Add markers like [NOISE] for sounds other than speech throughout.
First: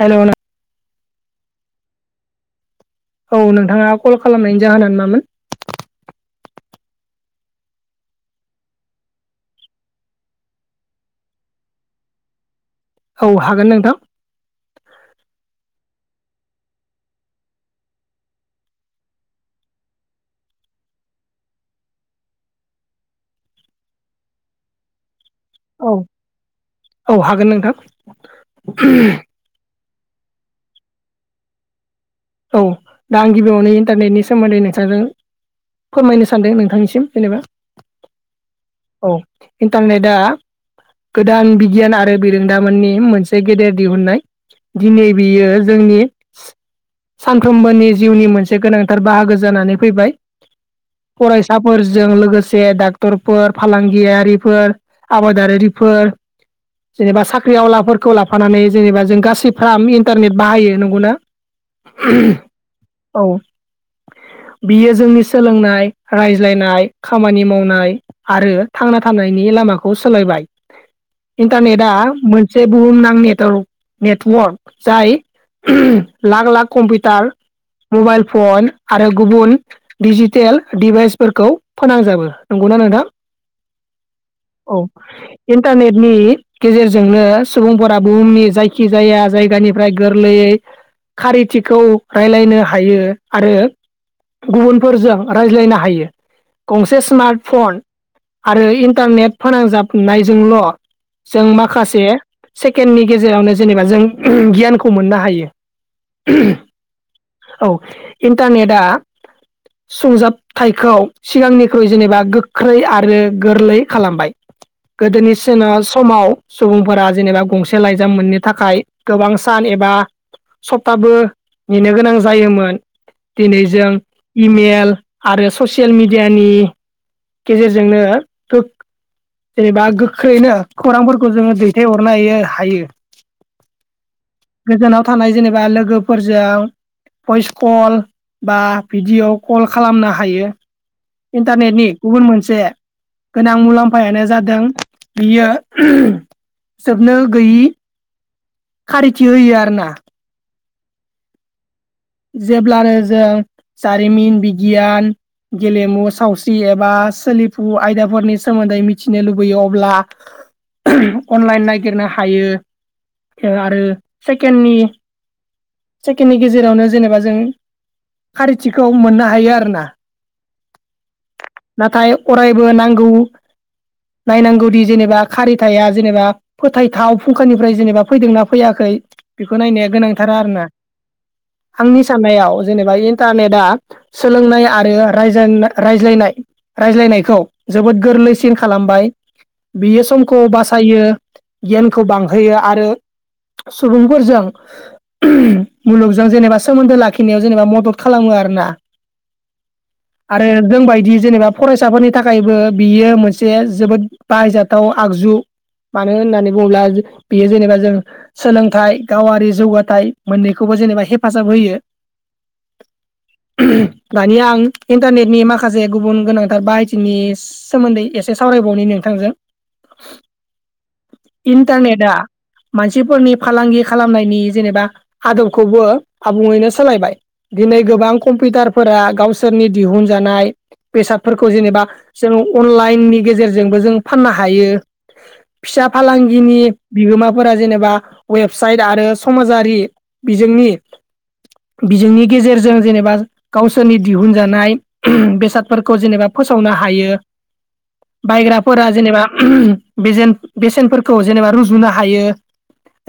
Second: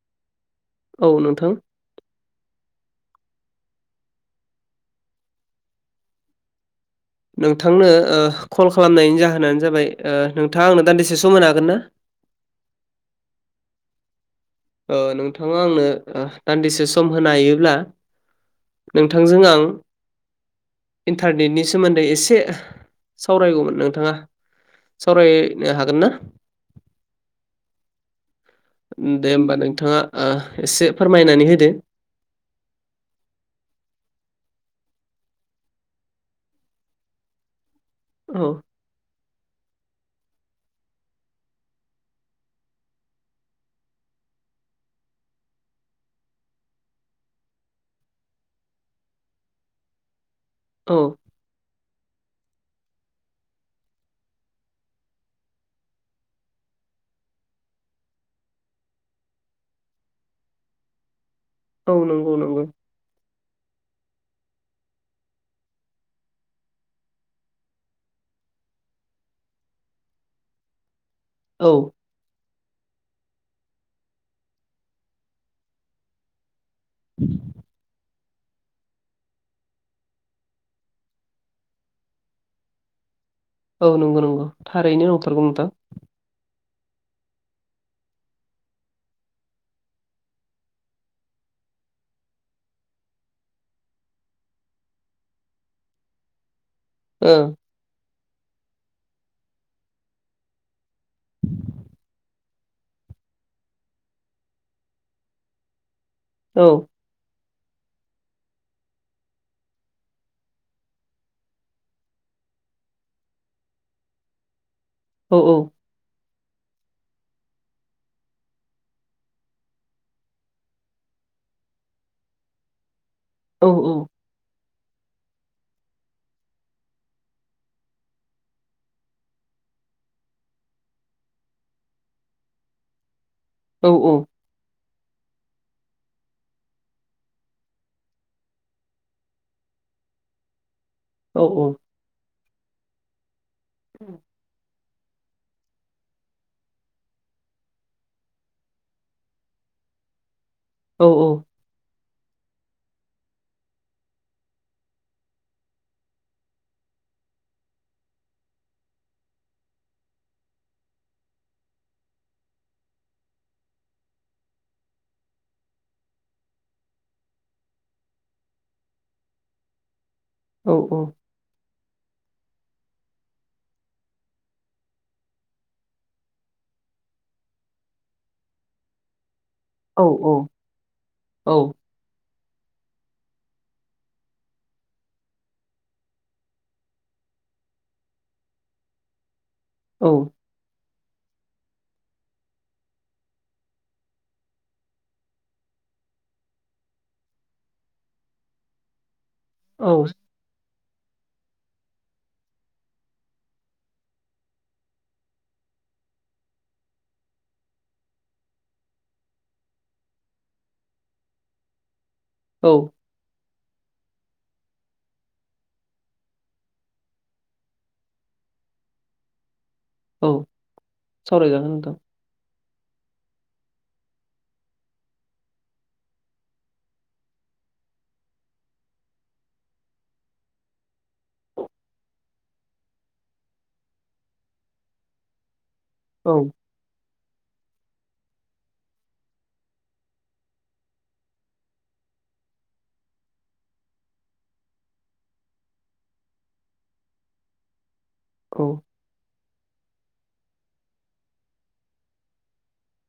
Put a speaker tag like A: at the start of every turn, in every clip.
A: हेल'
B: औ नोंथां।
A: औ नोंथाङा कल खालामनायनि जाहोना मामोन।
B: नोंथांनो कल खालामनायनि जाहोनानो जाबाय नोंथाङा आंनो दान्दिसे सम मोन हागोन ना?
A: औ हागोन नोंथां।
B: नोंथाङा आंनो। दान्दिसे सम होनो हायोब्ला नोंथांजों आं। इन्टारनेटनि सोमोन्दै एसे सावरायगौमोन नोंथाङा सावरायनो
A: औ
B: हागोन ना?
A: औ हागोन नोंथां
B: दे होमबा नोंथाङा एसे फोरमायनानै होदो।
A: औ दा आं गिबियावनो इन्टारनेटनि सोमोन्दै नोंसांजों। फोरमायनो सानदों नोंथांनिसिम जेनेबा
B: औ
A: औ। इन्टारनेटआ गोदान बिगियान आरो बिरोंदामोननि मोनसे गेदेर दिहुननाय। दिनै बियो जोंनि सानफ्रोमबोनि जिउनि मोनसे गोनांथार बाहागो जानानै फैबाय।
B: औ
A: फरायसाफोर जों लोगोसे डाक्टरफोर फालांगियारिफोर आबादारिरिफोर जेनेबा साख्रि आवलाफोरखौ लाफानानै जेनेबा जों गासै फाम इन्टारनेट बाहायो नंगौना?
B: औ नंगौ नंगौ।
A: [INAUDIBLE] बियो जोंनि सोलोंनाय रायज्लायनाय खामानि मावनाय आरो थांना थानायनि लामाखौ सोलायबाय
B: औ
A: इनटारनेदा मोन मोनसे बुहुमनां नेटवर्क जाय lakh lakh computer mobile phone आरो गुबुन डिजिटेल दिडिभाइसफोरखौ फोनांजाबो नंगौना नोंथां?
B: औ नंगौ नंगौ
A: औ
B: थारैनो नंथारगौ नोंथां
A: इन्टारनेटनि गेजेरजोंनो सुबुंफोरा बुहुमनि जायखि जाया जायगानिफ्राय गोरलैयै खारिथि। खौ रायज्लायनो हायो आरो गुबुनफोरजों रायज्लायनो हायो। गंसे स्मार्ट
B: ओ
A: फन आरो इन्टारनेट फोनांजाबनायजोंल'। जों माखासे। सेकेणडनि गेजेरावनो जेनेबा जों गियानखौ मोननो हायो।
B: औ।
A: औ इन्टारनेटआ सुंजाबथायखौ सिगांनिख्रुइ जेनेबा गोख्रै आरो गोरलै खालामबाय। गोदोनि
B: औ
A: सोना समाव सुबुंफोरा जेनेबा गंसे लाइजाम मोननो थाखाय गोबां सान एबा आबो नेनो गोनां जायोमोन दिनै
B: औ
A: जों इमेल आरो ससियेल मिडियानि गेजेरजोंनो गो जेनेबा गोख्रैनो खौरांफोरखौ जोङो दैथाय हरनो हायो हायो।
B: औ औ।
A: गोजानाव थानाय जेनेबा लोगोफोरजों। भइस कल बा भिडिय' कल खालामनो हायो।
B: औ
A: इन्टारनेटनि गुबुन मोनसे गोनां मुलाम्फायानो जादों। बियो जोबनो गैयि खारिथि होयो आर ना।
B: औ औ।
A: जेब्लानो जों जारिमिन, बिगियान गेलेमु सावस्रि एबा सोलिफु आयदाफोरनि सोमोन्दै मिथिनो लुबैयो अब्ला अनलाइन नागिरनो हायो आरो सेकेण्डनि सेकेन्डनि गेजेरावनो जेनेबा जों खारिथिखौ मोननो हायो आरोना।
B: औ औ।
A: नाथाय अरायबो नांगौ नायनांगौदि जेनेबा खारिथाया जेनेबा फोथायथाव फुंखानिफ्राय जेनेबा फैदोंना फैयाखै? बेखौ नायनाया
B: औ
A: गोनांथार
B: औ
A: आरो ना।
B: औ
A: आंनि साननायाव जेनेबा इन्टारनेटआ सोलोंनाय आरो रायजेना रायज्लायनाय रायज्लायनायखौ जोबोद गोरलैसिन खालामबाय। बियो
B: औ
A: समखौ बासायो गियानखौ बांहोयो आरो सुबुंफोरजों मुलुग जों जेनेबा सोमोन्दो लाखिनायाव जेनेबा मदद खालामो आरोना।
B: औ।
A: जों बायदि जेनेबा फरायसाफोरनि थाखायबो बियो मोनसे जोबोद बाहायजाथाव आगजु- मानो होननानै बुङोब्ला बेयो जेनेबा जों सोलोंथाइ, गावारि जौगाथाय मोननैखौबो जेनेबा हेफाजाब होयो।
B: औ।
A: दानिया आं इन्टारनेटनि माखासे गुबुन गोनांथार बाहायथिनि सोमोन्दै एसे सावरायबावनि नोंथांजों।
B: औ सावरायजागोन नोंथां।
A: इन्टारनेटआ मानसिफोरनि फालांगि खालामनायनि जेनेबा आदबखौबो आबुङैनो सोलायबाय। दिनै गोबां कम्पिउटारफोरा गावसोरनि दिहुनजानाय बेसादफोरखौ जेनेबा जों अनलाइननि गेजेरजोंबो जों फाननो हायो। फिसा
B: औ
A: फालांगिनि बिगोमा फोरा जेनेबा वेबसाइट आरो समाजारि बिजोंनि बिजोंनि गेजेरजों जेनेबा गावसोरनि दिहुनजानाय बेसादफोरखौ जेनेबा फोसावनो हायो।
B: औ
A: बायग्राफोरा जेनेबा बेजेन बेसेनफोरखौ जेनेबा रुजुनो हायो।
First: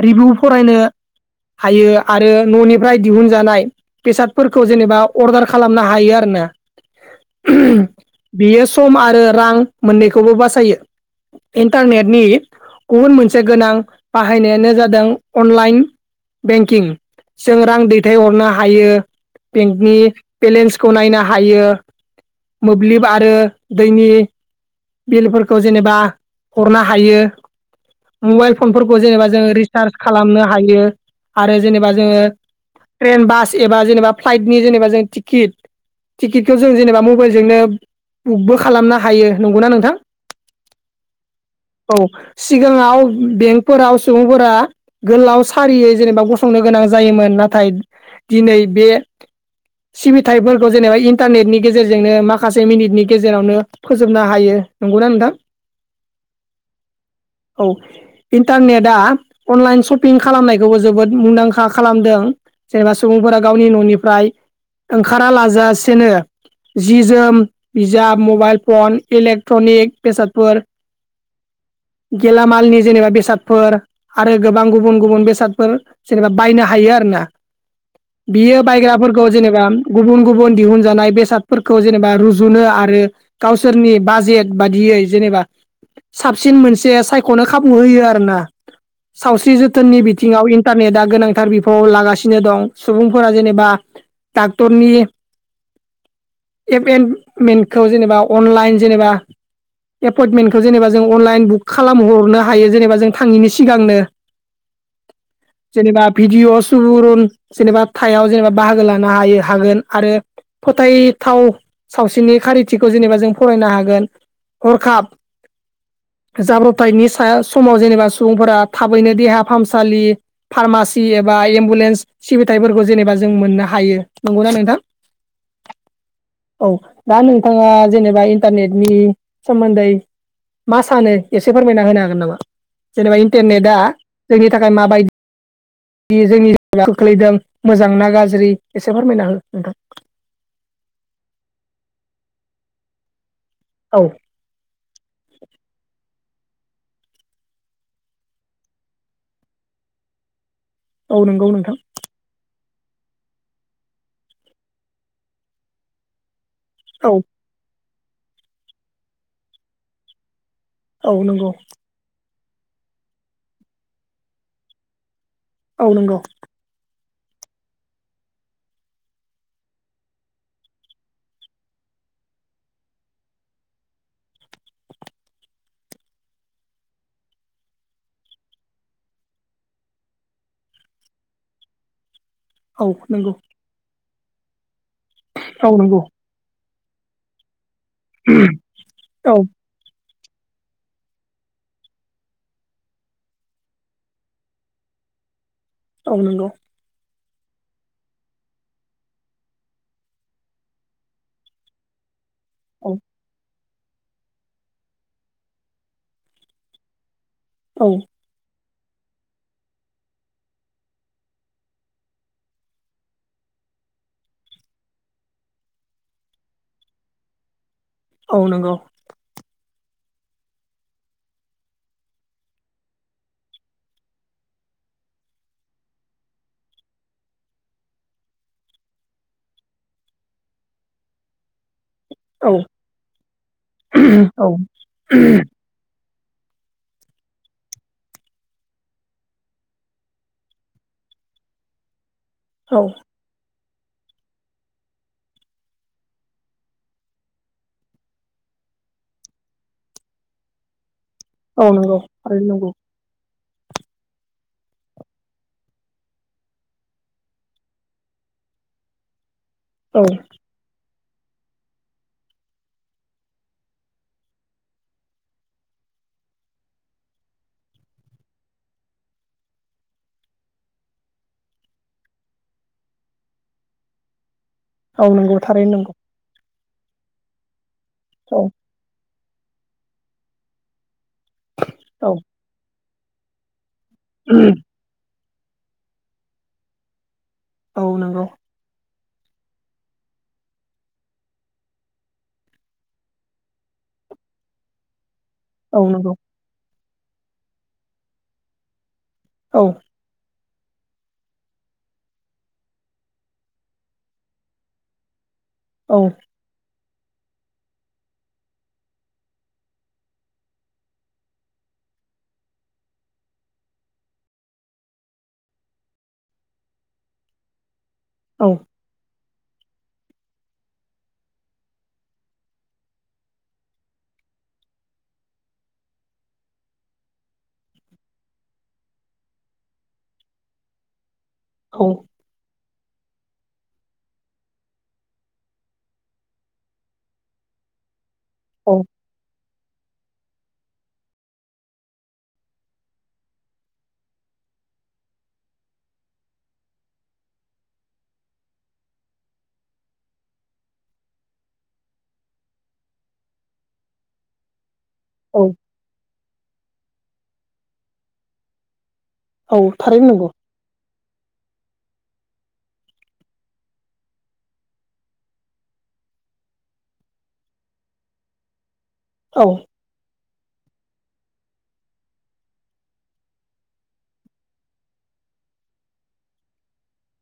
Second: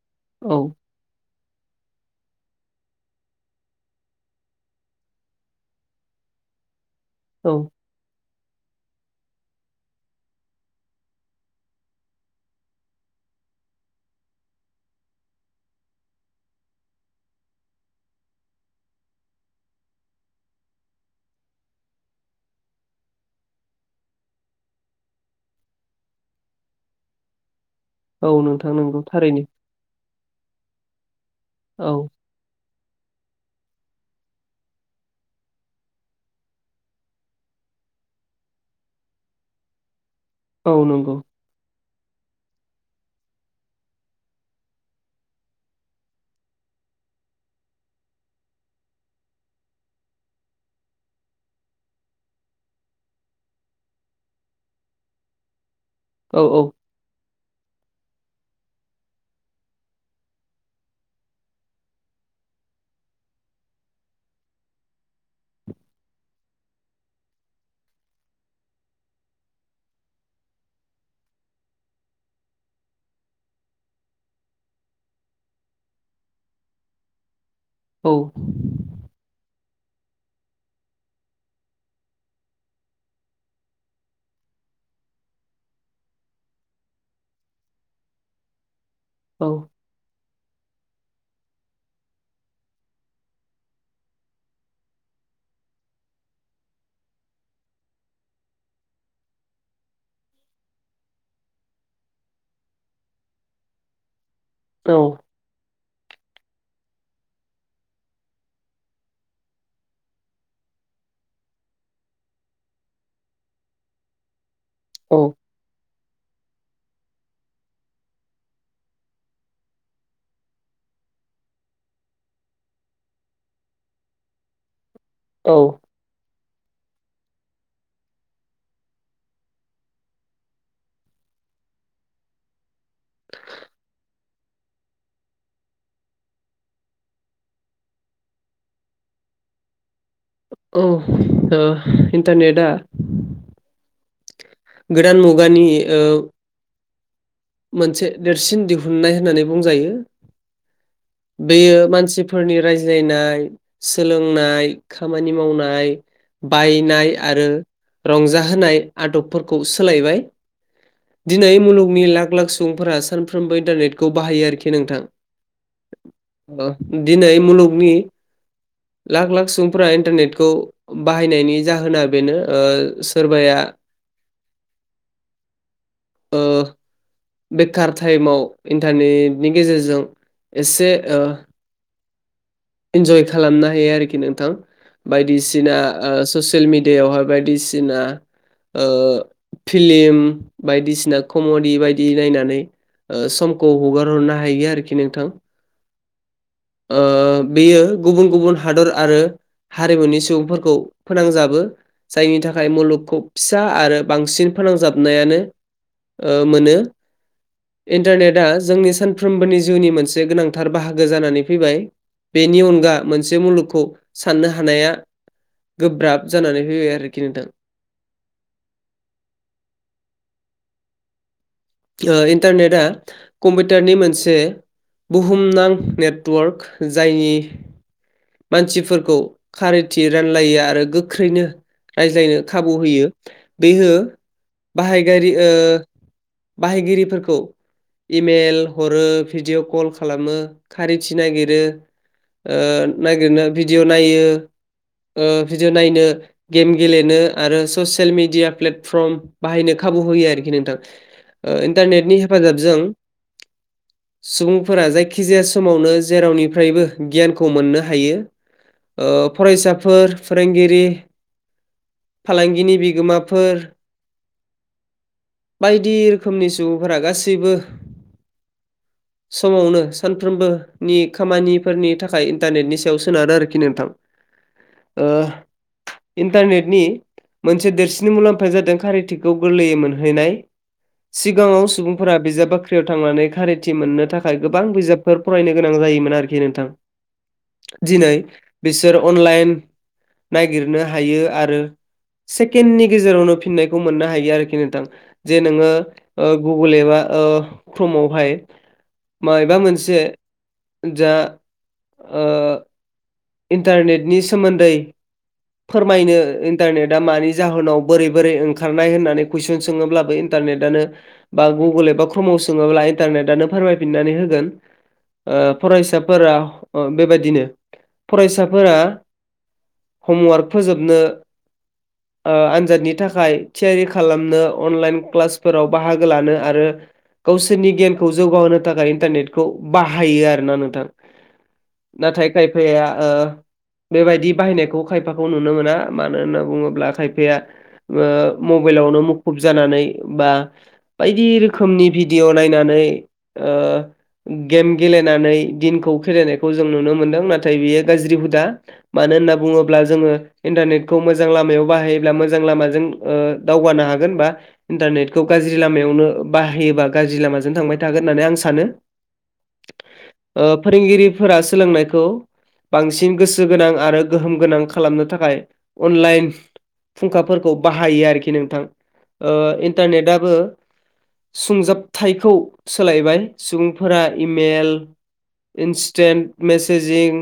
A: रिभिउ
B: औ
A: फरायनो हायो आरो न'नि ओमफ्राय दिहुनजानाय बेसादफोरखौ जेनेबा अर्डार खालामनो हायो आरो ना।
B: औ
A: बियो सम आरो रां मोननैखौबो बासायो। इन्टारनेटनि गुबुन मोनसे गोनां बाहायनायानो जादों अनलाइन। बेंकिं जों रां दैथायहरनो हायो, बेंकनि बेलेन्सखौ नायनो हायो। मोब्लिब आरो दैनि बिलफोरखौ जेनेबा हरनो हायो।
B: औ
A: मबाइल
B: नोंथां
A: फनफोरखौ
B: नंगौ
A: जेनेबा
B: थारैनो
A: जोङो रिसार्ज खालामनो हायो आरो जेनेबा
B: औ
A: जोङो ट्रेन बास एबा जेनेबा फ्लाइटनि जेनेबा जों टिकिट टिकिटखौ जों जेनेबा मबाइलजोंनो बुकबो खालामनो हायो नंगौना नोंथां।
B: औ नंगौ।
A: औ सिगाङाव बेंकफोराव सुबुंफोरा गोलाव सारियै जेनेबा गसंनो गोनां जायोमोन नाथाय दिनै बे सिबिथायफोरखौ जेनेबा इन्टारनेटनि गेजेरजोंनो माखासे मिनिटनि गेजेरावनो फोजोबनो हायो। नंगौना नोंथां?
B: औ औ।
A: औ इन्टारनेटआ अनलाइन शपिं खालामनायखौबो जोबोद मुंदांखा खालामदों। जेनेबा सुबुंफोरा गावनि ननिफ्राय ओंखारा लाजासेनो जि जोम, बिजाब, मबाइल फन, इलेक्ट्रनिक बेसादफोर [INAUDIBLE] गेलामालनि जेनेबा बेसादफोर आरो गोबां गुबुन गुबुन बेसादफोर जेनेबा बायनो हायो आरो ना।
B: औ
A: बियो बायग्राफोरखौ जेनेबा गुबुन गुबुन दिहुनजानाय बेसादफोरखौ जेनेबा रुजुनो आरो गावसोरनि बाजेट बादि यै जेनेबा साबसिन मोनसे सायखनो खाबु होयो आरो ना। सावस्रि
B: औ
A: जोथोननि बिथिङाव इन्टारनेटा गोनांथार बि फाव लागासिनो दं। सुबुंफोरा जेनेबा डाक्टरनि एप एन्ड मेन्टखौ जेनेबा अनलाइन जेनेबा एपइन्टमेन्टखौ जेनेबा जों अनलाइन बुक खालामहरनो हायो जेनेबा जों थाङिनि सिगांनो।
B: औ
A: जेनेबा भिडिअ सुबुरुन जेनेबा थायाव जेनेबा बाहागो लानो हायो हागोन। आरो फोथायथाव सावस्रिनि खारिथिखौ जेनेबा जों फरायनो हागोन। हरखाब
B: औ
A: जाब्रब थायनि साया समाव जेनेबा सुबुंफोरा थाबैनो देहा फाहामसालि फारमासि एब बा एम्बुलेन्स सिबिथाइफोरखौ जेनेबा जों मोननो हायो। नंगौना नोंथां?
B: औ
A: औ दा नोंथाङा जेनेबा इन्टारनेटनि सोमोन्दै मा सानो एसे फोरमायना होनो हागोन नामा? जेनेबा इन्टेन नेटआ जोंनि थाखाय माबाय दि जोंनि जिउ खोख्लैदों मोजां ना गाज्रि एसे फोरमायना हो नोंथां?
B: औ ओ इन्टारनेटआ
A: औ
B: गोदान मुगानि ओ मोनसे देरसिन दिहुननाय होननानै बुंजायो।
A: औ नंगौ नोंथां
B: बेयो मानसिफोरनि राय ज्लायनाय सोलोंनाय खामानि मावनाय
A: औ
B: बायनाय आरो रंजाहोनाय आदबफोरखौ सोलायबाय।
A: औ नंगौ
B: दिनै मुलुगनि लाख लाख सुबुंफोरा सोनफ्रोमबो इन्टारनेटखौ बाहायो आरोखि नोंथां।
A: औ नोंगौ।
B: ओ दिनै मुलुगनि लाख लाख सुबुंफोरा इन्टारनेटखौ बाहायनायनि जाहोना बेनो। ओ सोरबाया आ
A: [INAUDIBLE]
B: ओ बेखार टाइमाव इन्टारनेटनि गेजेरजों एसे ओ
A: औ
B: इनजय
A: नंगौ
B: खालामनो हायो आरोखि नोंथां।
A: औ
B: बायदिसिना
A: नंगौ
B: ओ ससियेल मिडियायावहाय बायदिस सिना ओ
A: औ
B: फिलिम बायदिसिना कमडि बायदि नायनानै। ओ समखौ हगार हरनो हायो आरोखि नोंथां।
A: औ नंगौ।
B: ओ बेयो गुबुन गुबुन हादर आरो हारिमुनि सुबुंफोरखौ फोनांजाबो। जायनि थाखाय
A: औ
B: मुलुगखौ फि सा आरो बांसिन फोनांजाबनायानो, ओ मोनो।
A: औ
B: इन्टारनेटआ जोंनि सानफ्रोमबोनि जिउनि मोनसे गोनांथार बाहागो जानानै फैबाय। बेनि अनगा मोनसे मुलुगखौ साननो हानाया गोब्राब जानानै फैबाय आरोखि नोंथां।
A: औ नंगौ।
B: ओ इन्टारनेटआ कम्पिउटारनि मोनसे बुहुमनां नेटवर्क जायनि मानसिफोरखौ खारैथि रानलायो आरो गोख्रैनो रायज्लायनो
A: औ
B: खाबु होयो बेहो
A: औ
B: बाहायगारि ओ बाहायगिरिफोरखौ इमेल हरो भिडिअ कल खालामो खारिथि नागिरो। ओ
A: औ
B: नागिरनो भिडिअ नायो। ओ भिडिअ नायनो गेम गेलेनो आरो ससियेल मिडिया प्लेटफर्म बाहायनो खा खाबु होयो आरोखि नोंथां ओ
A: औ नंगौ
B: इन्टारनेटनि
A: थारैनो नंगौ
B: हेफाजाबजों सुबुंफोरा जायखिजाया समावनो जेरावनिफ्रायबो गियानखौ मोननो हायो ओ
A: औ
B: फरायसाफोर फोरोंगिरि फालांगिनि बिगोमाफोर बायदि रोखोमनि सुबुंफोरा गासैबो समावनो सानफ्रोमबोनि खामानिफोरनि थाखाय इन्टारनेटनि स याव सोनारो आरोखि नोंथां।
A: औ नंगौ थारैनो नंगौ।
B: नि मोनसे देरसिन
A: औ
B: मुलाम्फाया जादों कारिथिखौ गोरलैयै मोनहैनाय। सिगाङाव
A: औ
B: सुबुंफोरा बिजाब बाख्रियाव थांनानै खारिथि मोननो थाखाय गोबां बिजाब फोर फरायनो गोनां जायोमोन आरोखि नोंथां
A: औ
B: दिनै
A: नंगौ
B: बिसोर अनलाइन नागिरनो हायो आरो सेकेणडनि गेजेरावनो फिननायखौ मोननो हायो आरोखि नोंथां। जे नोङो
A: औ नंगौ
B: ओ गुगोल एबा ओ क्रममावहाय मायबा
A: औ
B: मोनसे जा ओ इन्टारनेटनि सोमोन्दै
A: औ
B: फोरमायनो इन्टारनेट दा मानि जाहोनाव बोरै बोरै ओंखारनाय होननानै कुइसन सोङोब्लाबो इनटारनेटानो बा गु बा क्रममाव सोंयोब्ला इनटारनेटानो फोरायना होगोन। ओ फरायसाफोरा बेबायदिनो
A: औ
B: फरायसाफोरा हमवार्क फोजोबनो ओ आनजादनि थाखाय थियारि खालामनो अनलाइन क्लासफोराव बाहागो लानो आरो गावसोरनि गियानखौ जौगाहोनो थाखाय इन्टारनेटखौ बाहायो आरोना नोंथां।
A: औ
B: नाथाय खायफाया ओ बेबायदि बाहायनायखौ खायफाखौ नुनो मोना मानो होनना बुङोब्ला खायफाया ओ
A: औ
B: मबाइलावनो मुखुब जानानै बा बायदि रोखोमनि भिडिअ नायनानै ओ गेम गेलेनानै दिनखौ खेलेनायखौ जों नुनो मोनदों नाथाय बेयो गाज्रि हुदा मानो होनना बुङोब्ला जोङो इन्टारनेटखौ मोजां लामायाव बाहायोब्ला मोजां लामाजों ओ दावगानो हागोन बा इन्टारनेटखौ
A: औ
B: गाज्रि लामायावनो बाहायोबा गाज्रि लामाजों थांबाय थागोन होननानै आं सानो।
A: औ थारैनो नंगौ
B: ओ फोरोंगिरिफोरा सोलोंनायखौ बांसिन गोसो गोनां आरो गोहोम गोनां खालामनो थाखाय अनलाइन फुंखाफोरखौ बाहायो आरोखि नोंथां ओ
A: औ
B: इन्टारनेटाबो सुंजाबथायखौ सोलायबाय सुबुंफोरा इमेल इन्सटन्ट मेसेेजिं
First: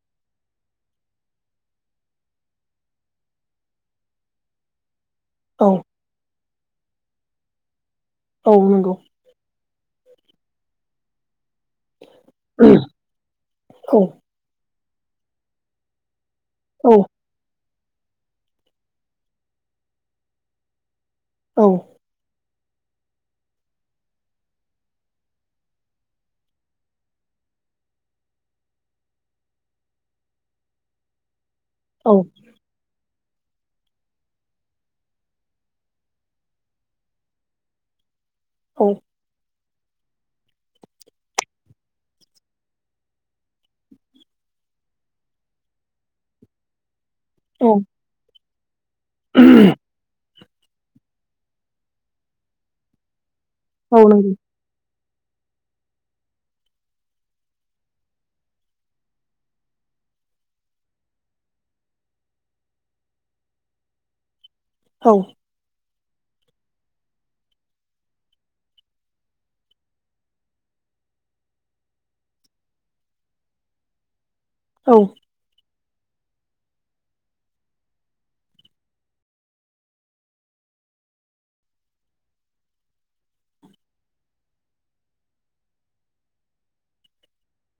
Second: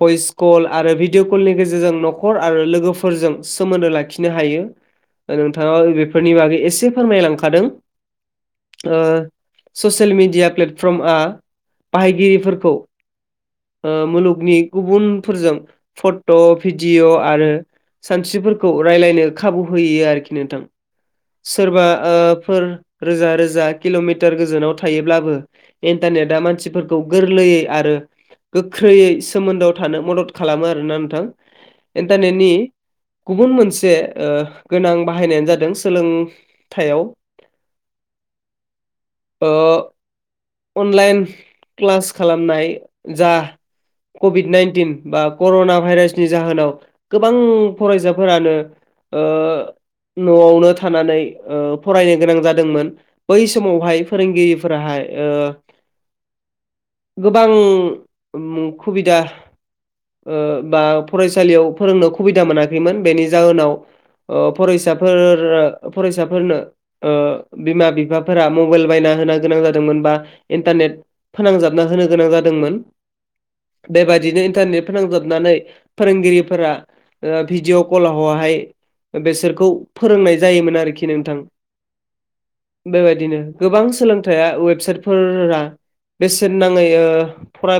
B: भइस कल आरो भिडिय' कलनि गेजेरजों न'खर आरो लोगोफोरजों सोमोन्दो लाखिनो हायो
A: औ
B: नोंथाङा बेफोरनि बागै एसे फोरमायलांखादों
A: औ नंगौ
B: ओ ससियेल मिडिया प्लेटफर्म बाहायगिरि
A: औ
B: मुलु गुबुनफोरजों फट'
A: औ
B: भिडिअ' आरो सानस्रिफोरखौ रायज्लायनो खाबु होयो आरोखि नोंथां
A: औ
B: सोरबा रोजा रोजा किल'मिटार गोजानाव थायोब्लाबो इन्टारनेटआ मानसिफोरखौ गोरलै आरो गोख्रैै सोमोन्दआव थानो मदद खालामो आरोना नोंथां
A: औ
B: इन्टारनेटनि। गुबुन मोनसे ओ गोनां बाहायनायानो जादों सोलोंथाइयाव
A: औ।
B: ओ अनलाइन क्लास खालामनाय जा कभिड नाइनटिन बा कर'ना भाइरासनि जाहोनाव गोबां
A: औ
B: फरायसाफोरानो ओ न'आवनो थानानै फरायनो गोनां जादोंमोन। बै
A: औ
B: समावहाय
A: नंगौ
B: फोरोंगिरिफोराहाय ओ गोबां मुं खुबिदा बा फरायसालियाव फोरोंनो खुबिदा मोनाखैमोन बेनि जाहोनाव ओ फरायसाफोर फरायसाफोरनो ओ बिमा बिफाफोरा मबेल बायना होनो गोनां जा दोंमोन बा इन्टारनेट फोनांजाबना होनो गोनां जादों बेबायदिनो इन्टारनेट
A: औ औ
B: फोनांजाबनानै फोरोंगिरिफोरा भिडिअ कलावहाय बेसोरखौ फोरोंनाय जायोमोन आरोखि नोंथां। बेबायदिनो गोबां सोलोंथाइया वेबसाइ बेसेन नाङै फरा